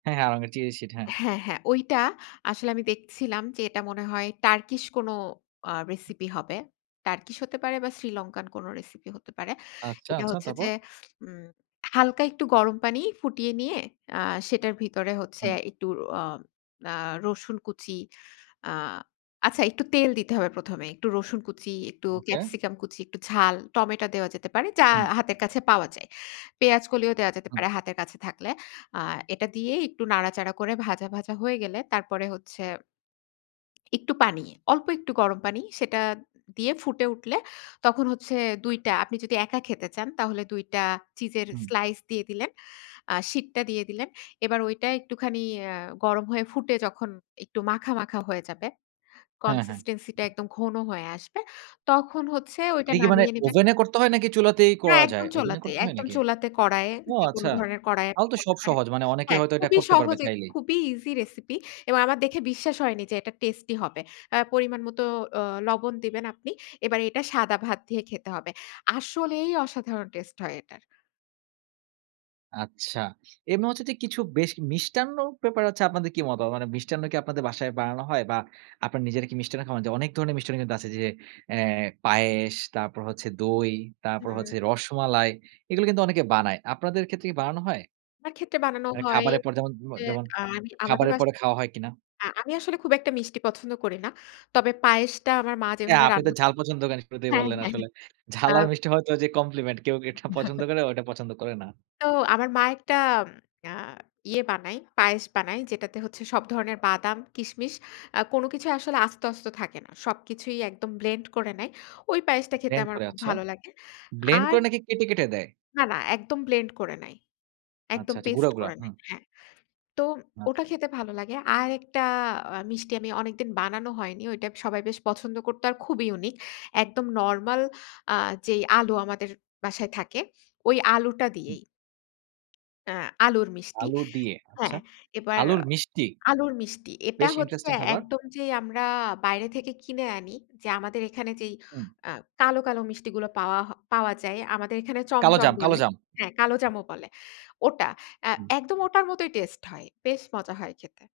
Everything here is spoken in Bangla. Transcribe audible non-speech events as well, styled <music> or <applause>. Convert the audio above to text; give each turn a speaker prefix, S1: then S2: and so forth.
S1: হ্যাঁ, হ্যাঁ আড়ং এর চিয়েশিট হ্যাঁ।
S2: হ্যাঁ, হ্যাঁ ঐটা আসলে আমি দেখছিলাম, যে এটা মনে হয় টার্কিশ কোন আ রেসিপি হবে। টার্কিশ হতে পারে বা শ্রীলঙ্কান কোন রেসিপি হতে পারে।
S1: আচ্ছা,
S2: এটা
S1: আচ্ছা
S2: হচ্ছে
S1: তারপর?
S2: যে উম হালকা একটু গরম পানি ফুটিয়ে নিয়ে আ সেটার ভিতরে হচ্ছে
S1: হুম।
S2: একটু আ আ রসুন কুচি, আ আচ্ছা একটু তেল দিতে হবে প্রথমে। একটু রসুন কুচি, একটু
S1: ওকে।
S2: ক্যাপসিকাম কুচি, একটু ঝাল টমেটো দেয়া যেতে পারে যা
S1: হুম।
S2: হাতের কাছে পাওয়া যায়। পেঁয়াজ কলিও দেওয়া যেতে
S1: হুম।
S2: পারে হাতের কাছে থাকলে। আ এটা দিয়ে একটু নাড়াচাড়া করে ভাজা ভাজা হয়ে গেলে তারপরে হচ্ছে <smacks lips> একটু পানি। অল্প একটু গরম পানি, সেটা দিয়ে ফুটে উঠলে তখন হচ্ছে ২ টা, আপনি যদি একা খেতে চান, তাহলে ২ টা চিজের
S1: হুম।
S2: স্লাইস দিয়ে দিলেন। আ শিটটা দিয়ে দিলেন। এবার ওইটা একটুখানি আ গরম হয়ে ফুটে যখন একটু মাখা, মাখা হয়ে যাবে।
S1: হ্যাঁ, হ্যাঁ।
S2: কনসিস্টেন্সি -টা একদম ঘন হয়ে আসবে। তখন হচ্ছে ওইটা
S1: এটা কি মানে
S2: নামিয়ে নিবেন
S1: ওভেনে করতে হয় নাকি চুলাতেই
S2: না
S1: করা যায়?
S2: একদম
S1: ওভেনে
S2: চুলাতে,
S1: করতে হয়
S2: একদম
S1: নাকি?
S2: চুলাতে কড়াইয়ে
S1: ও!
S2: যেকোন
S1: আচ্ছা।
S2: ধরনের কড়াইয়ে
S1: তাও
S2: আপনি
S1: তো
S2: করতে
S1: সব
S2: পারেন
S1: সহজ মানে অনেকে
S2: হ্যাঁ,
S1: হয়তো এটা
S2: খুবই
S1: করতে পারবে
S2: সহজে
S1: চাইলেই।
S2: খুবই ইজি রেসিপি এবং আমার দেখে বিশ্বাস হয়নি যে এটা টেস্টি হবে। আ পরিমাণ মত অ লবণ দিবেন আপনি। এবার এটা সাদা ভাত দিয়ে খেতে হবে। আসলেই অসাধারণ টেস্ট হয় এটার।
S1: আচ্ছা। এমনি হচ্ছে যে কিছু বেশ মিষ্টান্ন ব্যাপারে হছে আপনাদের কি মতামত? মানে মিষ্টান্ন কি আপনাদের বাসায় বানানো হয়? বা আপনার নিজেরা কি মিষ্টান্ন খান? যে অনেক ধরনের মিষ্টান্ন কিন্তু আছে যে অ্যাঁ পায়েস, তারপর হচ্ছে দই, তারপর
S2: হুম।
S1: হচ্ছে রসমালাই এগুলো কিন্তু অনেকে বানায়। আপনাদের ক্ষেত্রে কি বানানো হয়?
S2: আমার ক্ষেত্রে বানানো
S1: মানে
S2: হয়।
S1: খাবারের পর যেমন ম
S2: যে
S1: যেমন
S2: আমি আমাদের
S1: খাবারের পরে
S2: বাসায়
S1: খাওয়া হয় কিনা?
S2: আ আমি আসলে খুব একটা মিষ্টি পছন্দ করি না। তবে পায়েসটা আমার মা
S1: হ্যাঁ,
S2: যেভাবে
S1: আপনি তো
S2: রান্না
S1: ঝাল পছন্দ করেন শুরুতেই
S2: হ্যাঁ,
S1: বললেন
S2: হ্যাঁ।
S1: আসলে। ঝাল আর
S2: আপ
S1: মিষ্টি হয়তো যে কমপ্লিমেন্ট, কেউ এটা পছন্দ
S2: <chuckles>
S1: করে ওটা পছন্দ করে না।
S2: তো আমার মা একটা উম আ ইয়ে বানায় পায়েস বানায়, যেটাতে হচ্ছে সব ধরনের বাদাম, কিসমিস আ কোন কিছুই আসলে আস্ত, আস্ত থাকে না। সবকিছুই একদম ব্লেন্ড করে নেয়। ঐ পায়েসটা খেতে
S1: ব্লেন্ড
S2: আমার
S1: করে,
S2: খুব
S1: আচ্ছা।
S2: ভালো লাগে।
S1: ব্লেন্ড
S2: আর
S1: করে নাকি কেটে, কেটে দেয়?
S2: না, না একদম ব্লেন্ড করে নেয়।
S1: আচ্ছা,
S2: একদম
S1: আচ্ছা গুড়া,
S2: পেস্ট
S1: গুড়া
S2: করে
S1: হুম।
S2: নেয়। হ্যাঁ। তো ওটা
S1: আচ্ছা।
S2: খেতে ভালো লাগে। আরেকটা আ মিষ্টি আমি অনেকদিন বানানো হয়নি। ঐটা সবাই বেশ পছন্দ করতো, আর খুবই ইউনিক। একদম নরমাল আ যে আলু আমাদের বাসায় থাকে ওই আলুটা
S1: হুম।
S2: দিয়েই আ আলুর মিষ্টি
S1: আলু দিয়ে, আচ্ছা,
S2: হ্যাঁ, এবার
S1: আলুর মিষ্টি?
S2: আলুর মিষ্টি। এটা
S1: বেশ
S2: হচ্ছে
S1: ইন্টারেস্টিং খাবার।
S2: একদম যেই আমরা বাইরে থেকে কিনে আনি, যে আমাদের এখানে যেই
S1: হুম।
S2: আ কালো, কালো মিষ্টিগুলা পাওয়া হ পাওয়া যায়, আমাদের এখানে চমচম
S1: কালোজাম,
S2: বলে
S1: কালোজাম।
S2: হ্যাঁ, কালোজামও বলে। ওটা আ
S1: হুম।
S2: একদম ওটার মতই টেস্ট হয়। বেশ মজা হয় খেতে।